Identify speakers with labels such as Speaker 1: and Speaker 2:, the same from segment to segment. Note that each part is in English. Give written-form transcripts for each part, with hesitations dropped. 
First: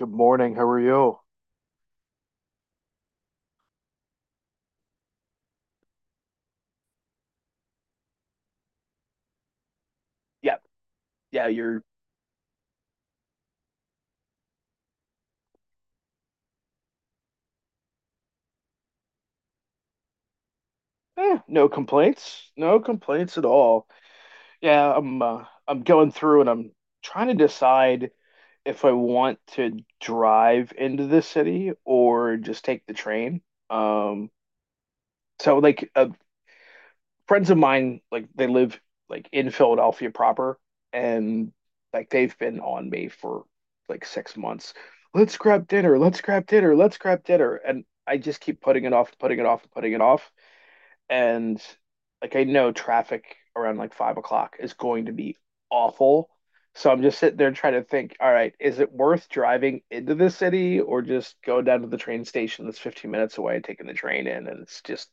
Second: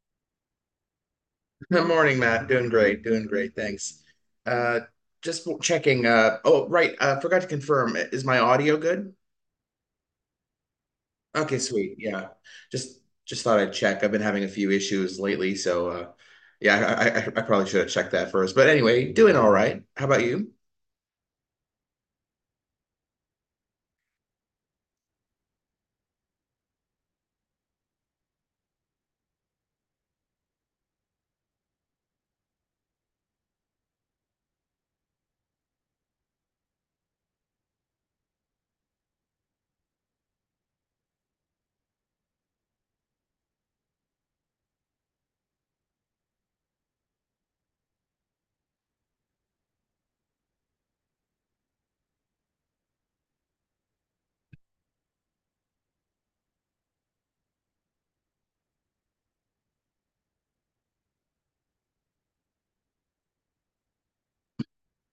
Speaker 1: Good morning. How are you?
Speaker 2: Good morning, Matt. Doing great. Doing great. Thanks. Uh, just checking. Oh, right. Forgot to confirm. I- Is my audio good?
Speaker 1: Yeah, yeah.
Speaker 2: Okay,
Speaker 1: you're
Speaker 2: sweet. Yeah. Just just thought I'd check. I've been having a few issues lately, so yeah, I probably should have checked that first. But anyway, doing all right. How about you?
Speaker 1: no complaints. No complaints at all. Yeah, I'm going through and I'm trying to decide if I want to drive into the city or just take the train. Um, so like uh, Friends of mine, like they live like in Philadelphia proper, and like they've been on me for like 6 months. Let's grab dinner. Let's grab dinner. Let's grab dinner. And I just keep putting it off, putting it off, putting it off. And like I know traffic around like 5 o'clock is going to be awful. So I'm just sitting there trying to think, all right, is it worth driving into the city or just go down to the train station that's 15 minutes away and taking the train in? And it's just,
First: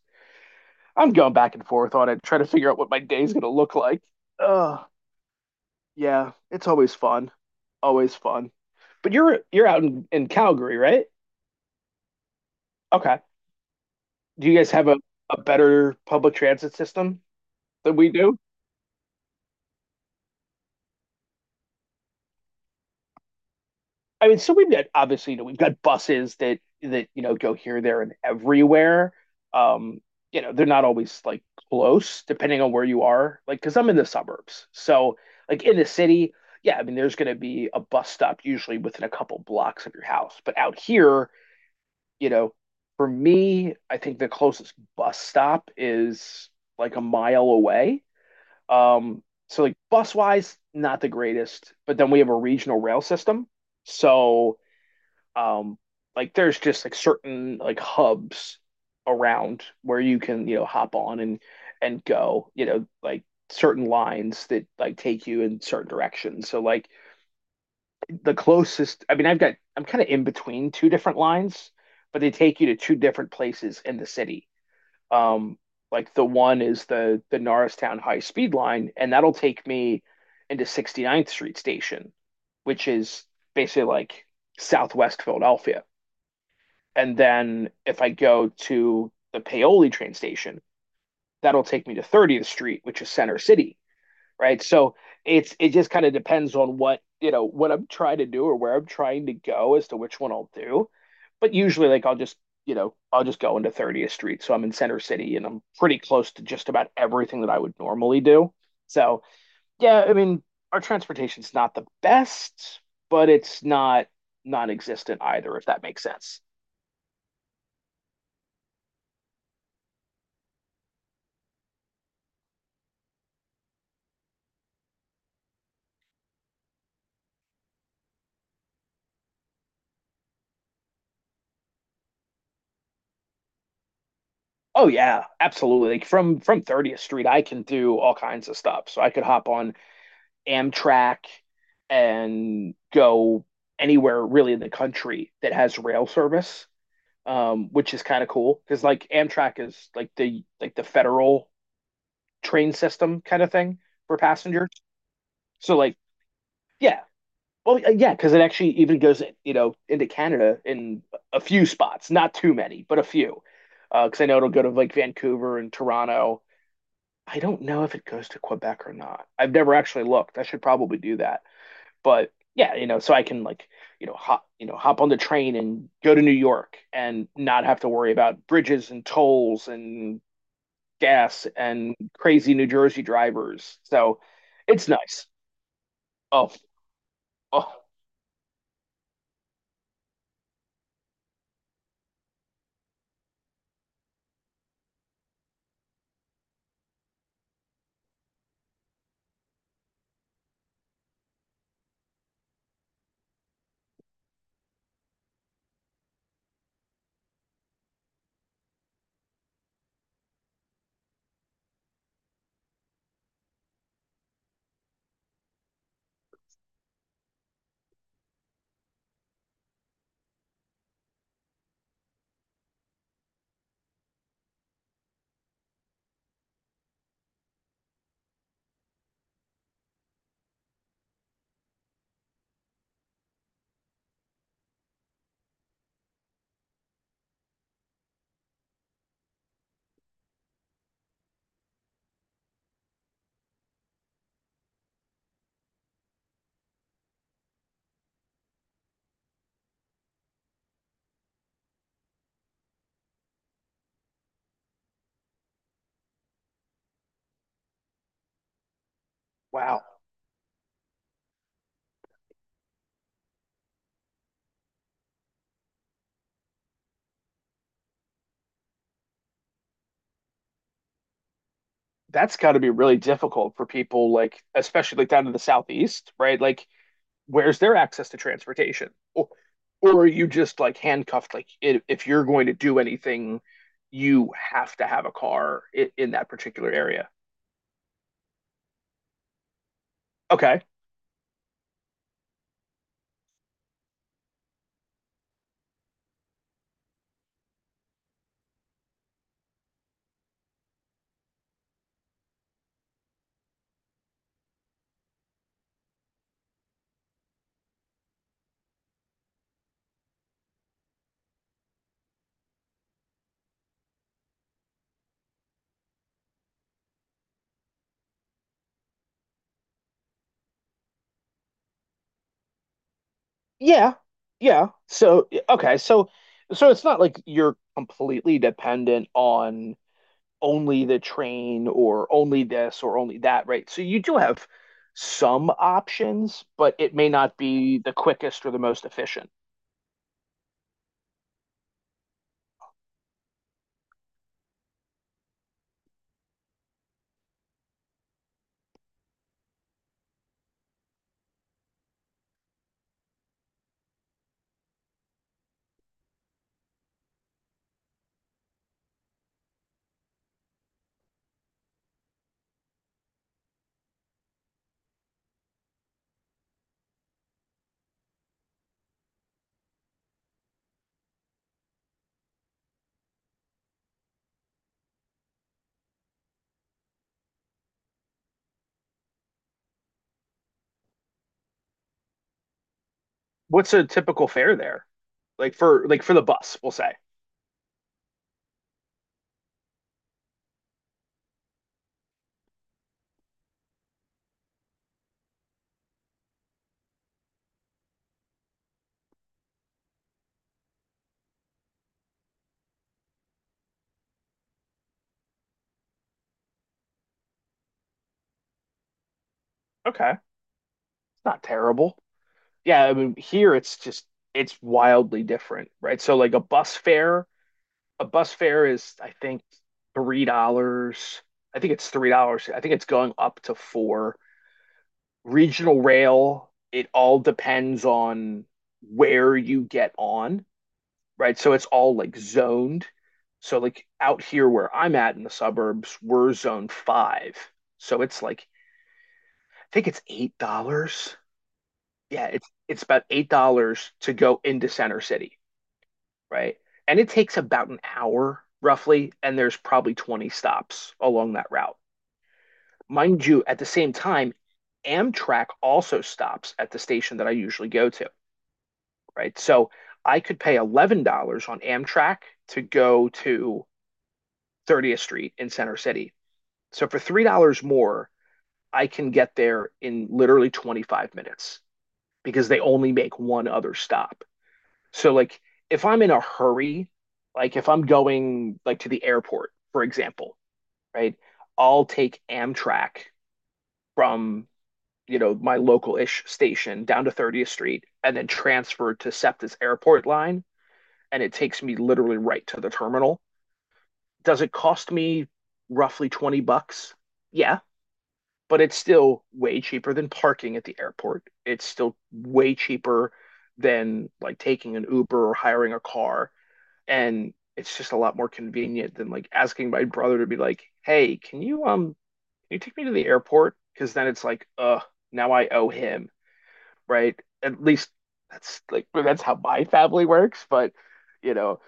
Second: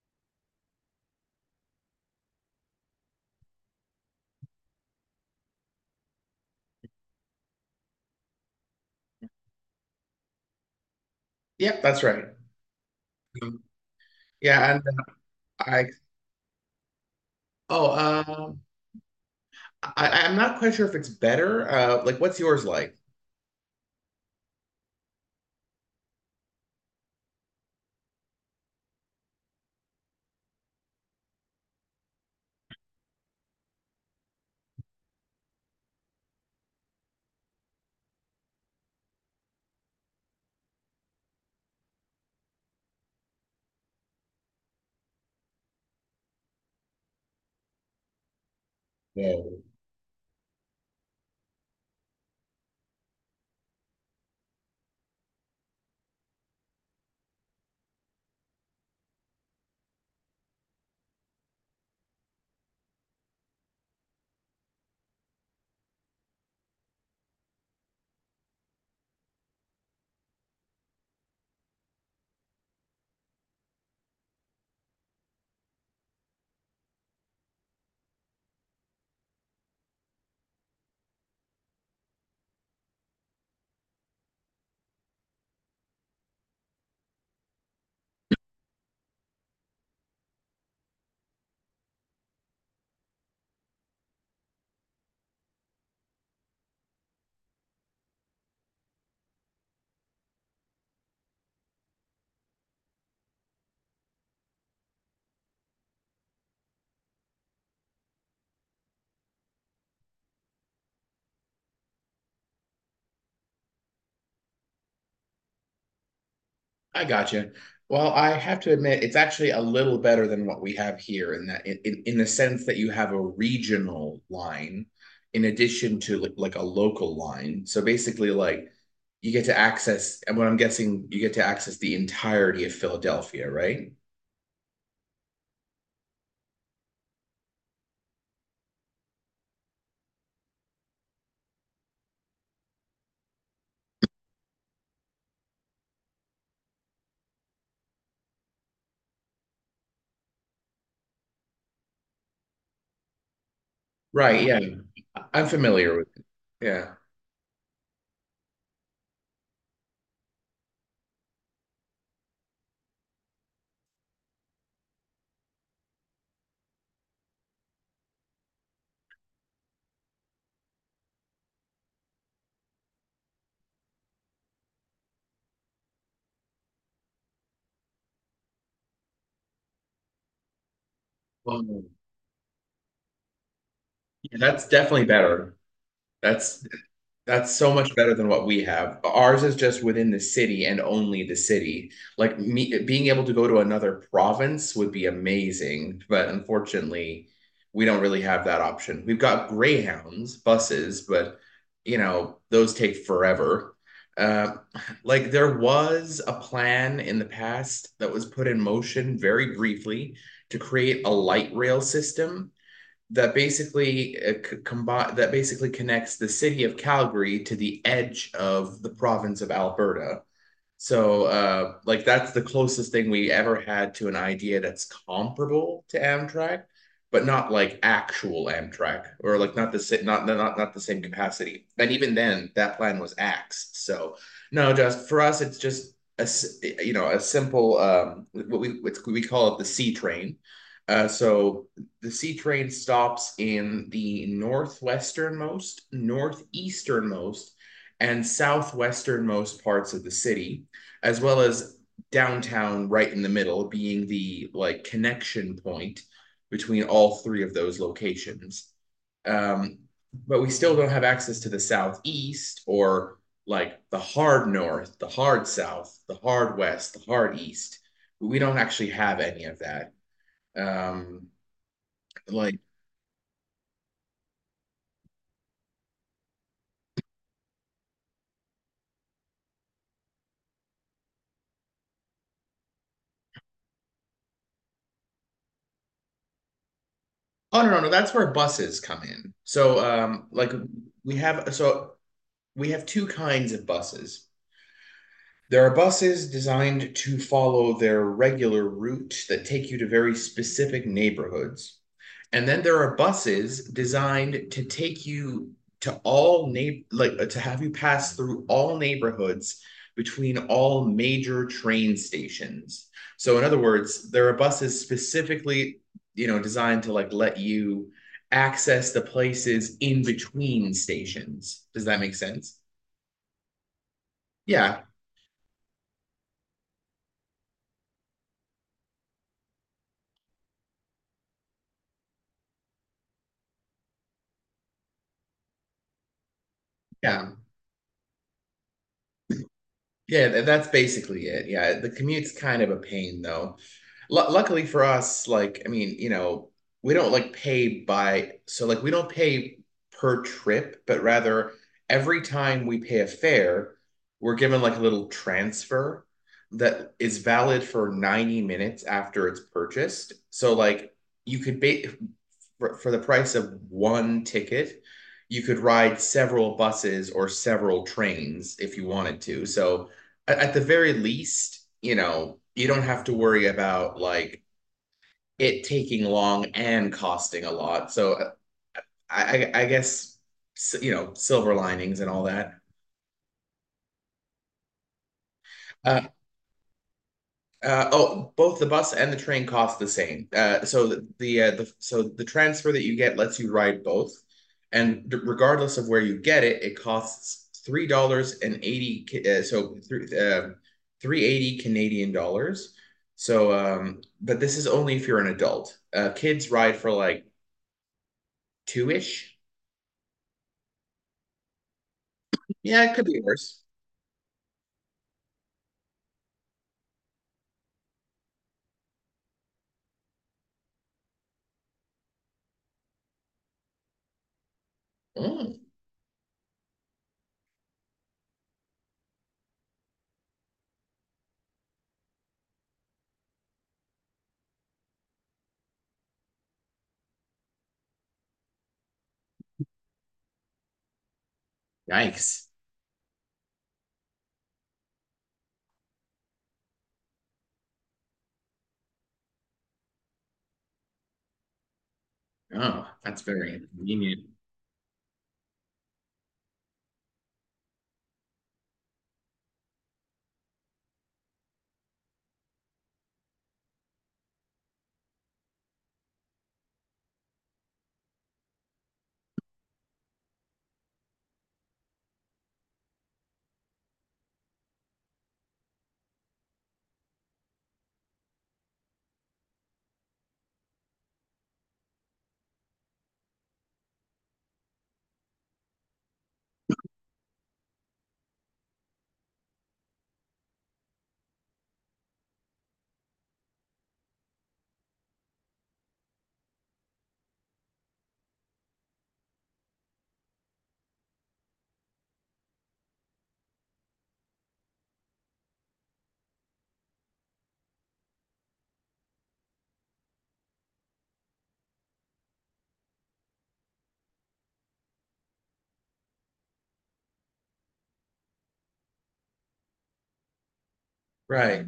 Speaker 1: I'm going back and forth on it, trying to figure out what my day's going to look like. Oh, yeah, it's always fun. Always fun. But you're out in Calgary, right?
Speaker 2: Yep, that's right.
Speaker 1: Okay.
Speaker 2: Um,
Speaker 1: Do you guys
Speaker 2: yeah, and
Speaker 1: have a
Speaker 2: I
Speaker 1: better public transit system
Speaker 2: oh
Speaker 1: than we do?
Speaker 2: um I- I'm not quite sure if it's better. Like, what's yours like?
Speaker 1: I mean, so we've got obviously, you know, we've got buses that you know go here, there, and everywhere. Um, you know, they're not always like close, depending on where you are. Like, because I'm in the suburbs, so like in the city, yeah, I mean, there's going to be a bus stop usually within a couple blocks of your house. But out here, you know, for me, I think the closest bus stop is like a mile away. Um, so like bus wise, not the greatest. But then we have a regional rail system, so um like there's just like certain like hubs around where you can you know hop on and go you know like certain lines that like take you in certain directions. So like the closest, I mean, I've got, I'm kind of in between two different lines, but they take you to two different places in the city. Um, like the one is the Norristown high speed line, and that'll take me into 69th Street Station, which is basically like Southwest Philadelphia. And then if I go to the Paoli train station, that'll take me to 30th Street, which is Center City, right? So it just kind of depends on what, you know, what I'm trying to do or where I'm trying to go as to which one I'll do. But usually like I'll just, you know, I'll just go into 30th Street. So I'm in Center City and I'm pretty close to just about everything that I would normally do. So, yeah, I mean, our transportation's not the best, but it's not non-existent either, if that makes sense.
Speaker 2: I got you. Well, I have to admit, it's actually a little better than what we have here in that in the sense that you have a regional line in addition to like a local line. So basically, like you get to access, and what I'm guessing, you get to access the entirety of Philadelphia, right?
Speaker 1: Oh yeah, absolutely. Like from 30th Street, I can do all kinds of stuff. So I could hop on Amtrak and go anywhere really in the country that has rail service, which is kind of cool because like Amtrak is like the federal train system kind of thing for
Speaker 2: Right. Yeah.
Speaker 1: passengers.
Speaker 2: I am
Speaker 1: So
Speaker 2: familiar
Speaker 1: like
Speaker 2: with it. Yeah.
Speaker 1: yeah, yeah, because it actually even goes you know into Canada in a few spots, not too many, but a few. Because I know it'll go to like Vancouver and Toronto. I don't know if it goes to Quebec or not. I've never actually looked. I should probably do that. But yeah, you know, so I can like, you know, hop on the train and go to New York and not have to worry about bridges and tolls and gas
Speaker 2: Well,
Speaker 1: and crazy New Jersey drivers. So
Speaker 2: yeah, that's
Speaker 1: it's
Speaker 2: definitely
Speaker 1: nice.
Speaker 2: better.
Speaker 1: Oh,
Speaker 2: That's That's so
Speaker 1: oh,
Speaker 2: much better than what we have. Ours is just within the city and only the city. Like me being able to go to another province would be amazing, but unfortunately, we don't really have that option. We've got Greyhounds buses, but those take forever. Uh, like there was a plan in the past that was put in motion very briefly to create a light rail system that basically connects the city of Calgary to the edge of the province of Alberta. So like that's the closest thing we ever had to an idea that's comparable to Amtrak, but not like actual Amtrak or like not the si- not not not the same capacity. And even then, that plan was axed. So no, just for us, it's just a you know a simple what we call it the C train. So the C train stops in the northwesternmost, northeasternmost, and southwesternmost parts of the city as well as downtown right in the middle being the like connection point between all three of those locations. Um,
Speaker 1: wow.
Speaker 2: but we still don't have access to the southeast or like the hard north, the hard south, the hard west, the hard east. We don't actually have any of that. Um,
Speaker 1: That's got
Speaker 2: like,
Speaker 1: to be really difficult for people like especially like down to the southeast, right? Like where's their access to transportation? Or are you just like handcuffed? Like if you're going to do anything, you have to have a car in that particular area.
Speaker 2: oh, no, no, no, that's where buses come in. So, like,
Speaker 1: Okay.
Speaker 2: we have we have two kinds of buses. There are buses designed to follow their regular route that take you to very specific neighborhoods. And then there are buses designed to take you to have you pass through all neighborhoods between all major train stations. So in other words, there are buses specifically, designed to like let you access the places in between stations. Does that make sense?
Speaker 1: Yeah. Yeah.
Speaker 2: Yeah.
Speaker 1: So, okay. So, so it's not like you're completely dependent on only the train or only this or only that, right? So you do have some options, but it may
Speaker 2: Yeah.
Speaker 1: not be the quickest or the most efficient.
Speaker 2: Yeah, that's basically it. Yeah, the commute's kind of a pain though. Lu luckily for us, like, I mean, we don't like pay by, so like we don't pay per trip, but rather every time we pay a fare, we're given like a little transfer that is valid for 90 minutes after it's purchased. So like you could for the price of one ticket, you could ride several buses or several trains if you wanted to. So at the very least, you don't have to worry about like it taking long and costing a lot. So I guess silver linings and all that.
Speaker 1: What's a typical fare there? Like for the bus, we'll say.
Speaker 2: Oh, both the bus and the train cost the same. So the transfer that you get lets you ride both, and regardless of where you get it, it costs $3.80. So 3.80 Canadian dollars. So, but this is only if you're an adult. Kids ride for like two ish.
Speaker 1: Okay. It's not terrible. Yeah,
Speaker 2: Yeah,
Speaker 1: I
Speaker 2: it could
Speaker 1: mean
Speaker 2: be
Speaker 1: here
Speaker 2: worse.
Speaker 1: it's just it's wildly different, right? So like a bus fare is I think $3. I think it's $3. I think it's going up to four.
Speaker 2: Oh,
Speaker 1: Regional rail, it all depends on where you get on, right? So it's all like zoned. So like out here where I'm at in the suburbs, we're zone five. So it's like I think it's $8, yeah,
Speaker 2: yikes!
Speaker 1: it's about $8 to go into Center City, right? And it takes about an hour roughly, and there's probably 20 stops along that route.
Speaker 2: Oh, that's
Speaker 1: Mind you,
Speaker 2: very
Speaker 1: at the same
Speaker 2: inconvenient.
Speaker 1: time, Amtrak also stops at the station that I usually go to, right? So I could pay $11 on Amtrak to go to 30th Street in Center City. So for $3 more, I can get there in literally 25 minutes because they only make one other stop. So like if I'm in a hurry, like if I'm going like to the airport, for example, right? I'll take Amtrak from, you know, my local-ish station down to 30th Street and then transfer to SEPTA's airport line and it takes me literally right to the terminal. Does it cost me roughly 20 bucks? Yeah, but it's still way cheaper than parking at the airport. It's still way cheaper than like taking an Uber or hiring a car, and it's just a lot more convenient than like asking my brother to be like, "Hey, can you take me to the airport?" Because then it's like, now I owe him," right? At least that's how my family works, but you know,
Speaker 2: Right.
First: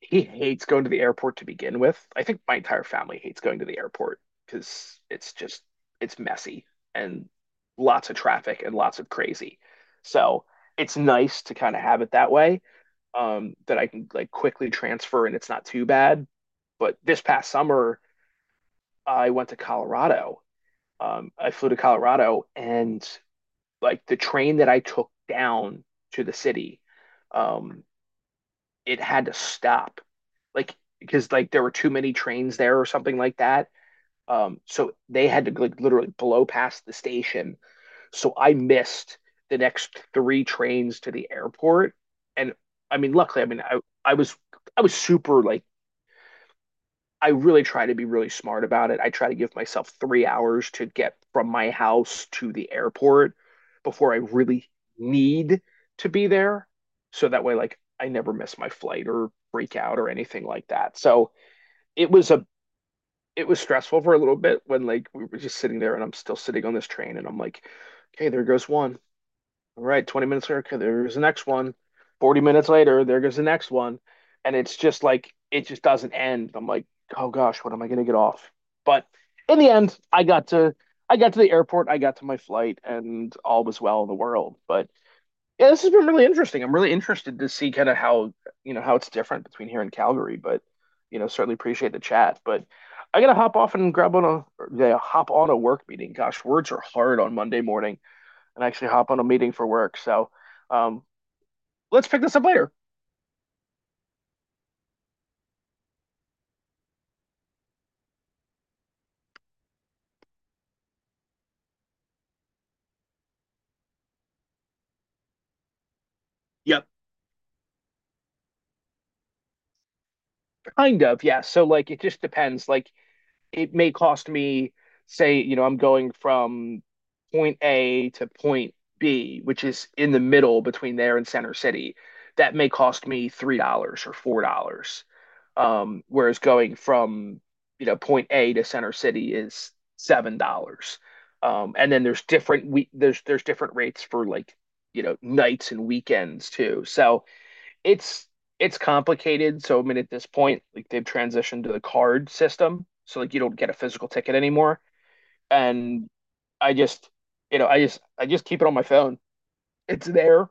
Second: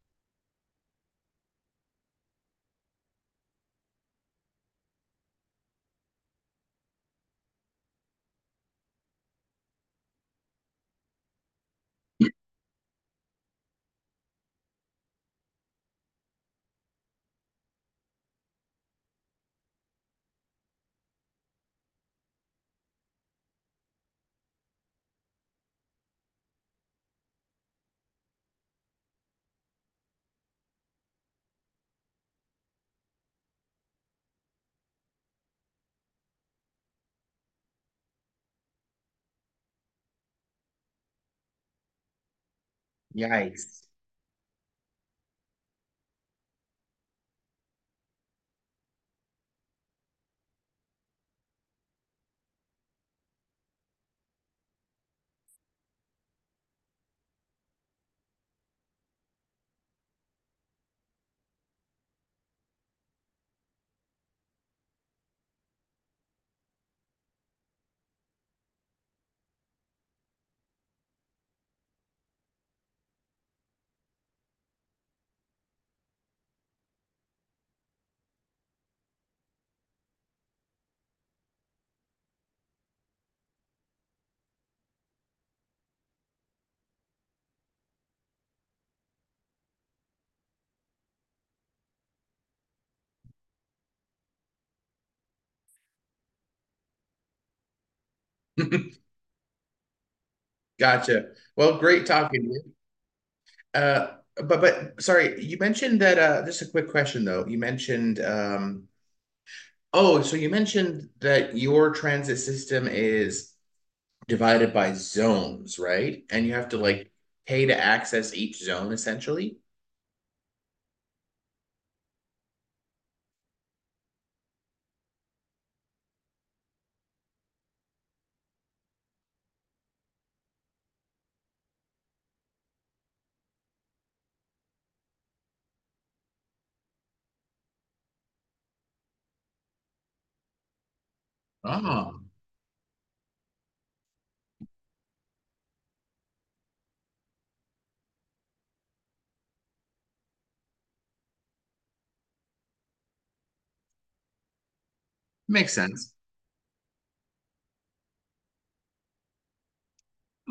Speaker 1: he hates going to the airport to begin with. I think my entire family hates going to the airport because it's just it's messy and lots of traffic and lots of crazy. So, it's nice to kind of have it that way that I can like quickly transfer and it's not too bad. But this past summer, I went to Colorado. I flew to Colorado and like the train that I took down to the city, um, it had to stop like because like there were too many trains there or something like that. So they had to like literally blow past the station. So I missed the next three trains to the airport. And I mean, luckily,
Speaker 2: Yikes.
Speaker 1: I was I was super like I really try to be really smart about it. I try to give myself 3 hours to get from my house to the airport before I really need to be there. So that way, like, I never miss my flight or freak out or anything like that. So it was a it was stressful for a little bit when like we were just sitting there and I'm still sitting on this train and I'm like, okay, there goes one. All right, 20 minutes later, okay, there's the next one. 40 minutes later, there goes the next one. And it's just like, it just doesn't end. I'm like, oh gosh, what am I going to get off? But in the end, I got to the airport, I got to my flight, and all was well in the world. But yeah, this has been really interesting. I'm really interested to see kind of how, you know, how it's different between here and Calgary. But, you know, certainly appreciate the chat. But I gotta hop off and grab on a, yeah, hop on a work meeting. Gosh, words are hard on Monday morning, and actually hop on a meeting for work. So um,
Speaker 2: Gotcha. Well, great
Speaker 1: let's pick this
Speaker 2: talking
Speaker 1: up
Speaker 2: to you.
Speaker 1: later.
Speaker 2: Uh, but sorry, you mentioned that just a quick question though. So you mentioned that your transit system is divided by zones, right? And you have to
Speaker 1: Yep.
Speaker 2: like pay to access each zone essentially.
Speaker 1: Kind of, yeah. So like it just depends. Like it may cost me, say, you know, I'm going from point A to point B, which is in the middle between there and Center City. That may cost me $3 or $4. Whereas going from you know point A to Center City is $7. And then
Speaker 2: Oh,
Speaker 1: there's different rates for like you know nights and weekends too. So it's it's complicated. So I mean at this point, like they've transitioned to the card system, so like you don't get a physical ticket anymore.
Speaker 2: makes
Speaker 1: And
Speaker 2: sense.
Speaker 1: I just you know I just keep it on my phone. It's there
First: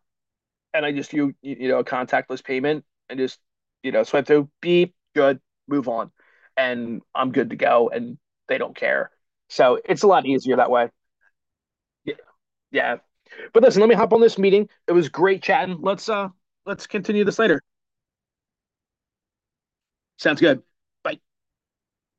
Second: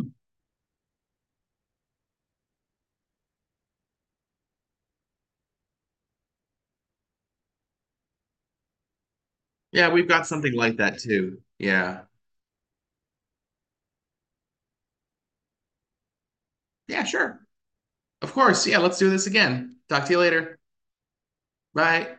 Speaker 1: and I just you know a contactless payment and just you know swipe through, beep, good, move on, and I'm good to go, and they don't care, so
Speaker 2: Yeah,
Speaker 1: it's a
Speaker 2: we've got
Speaker 1: lot
Speaker 2: something
Speaker 1: easier that
Speaker 2: like
Speaker 1: way.
Speaker 2: that too. Yeah.
Speaker 1: Yeah, yeah, but listen, let me hop on this meeting. It was great chatting. Let's
Speaker 2: Yeah,
Speaker 1: continue this
Speaker 2: sure.
Speaker 1: later.
Speaker 2: Of course. Yeah, let's do this again. Talk to you
Speaker 1: Sounds
Speaker 2: later.
Speaker 1: good. Bye.
Speaker 2: Bye.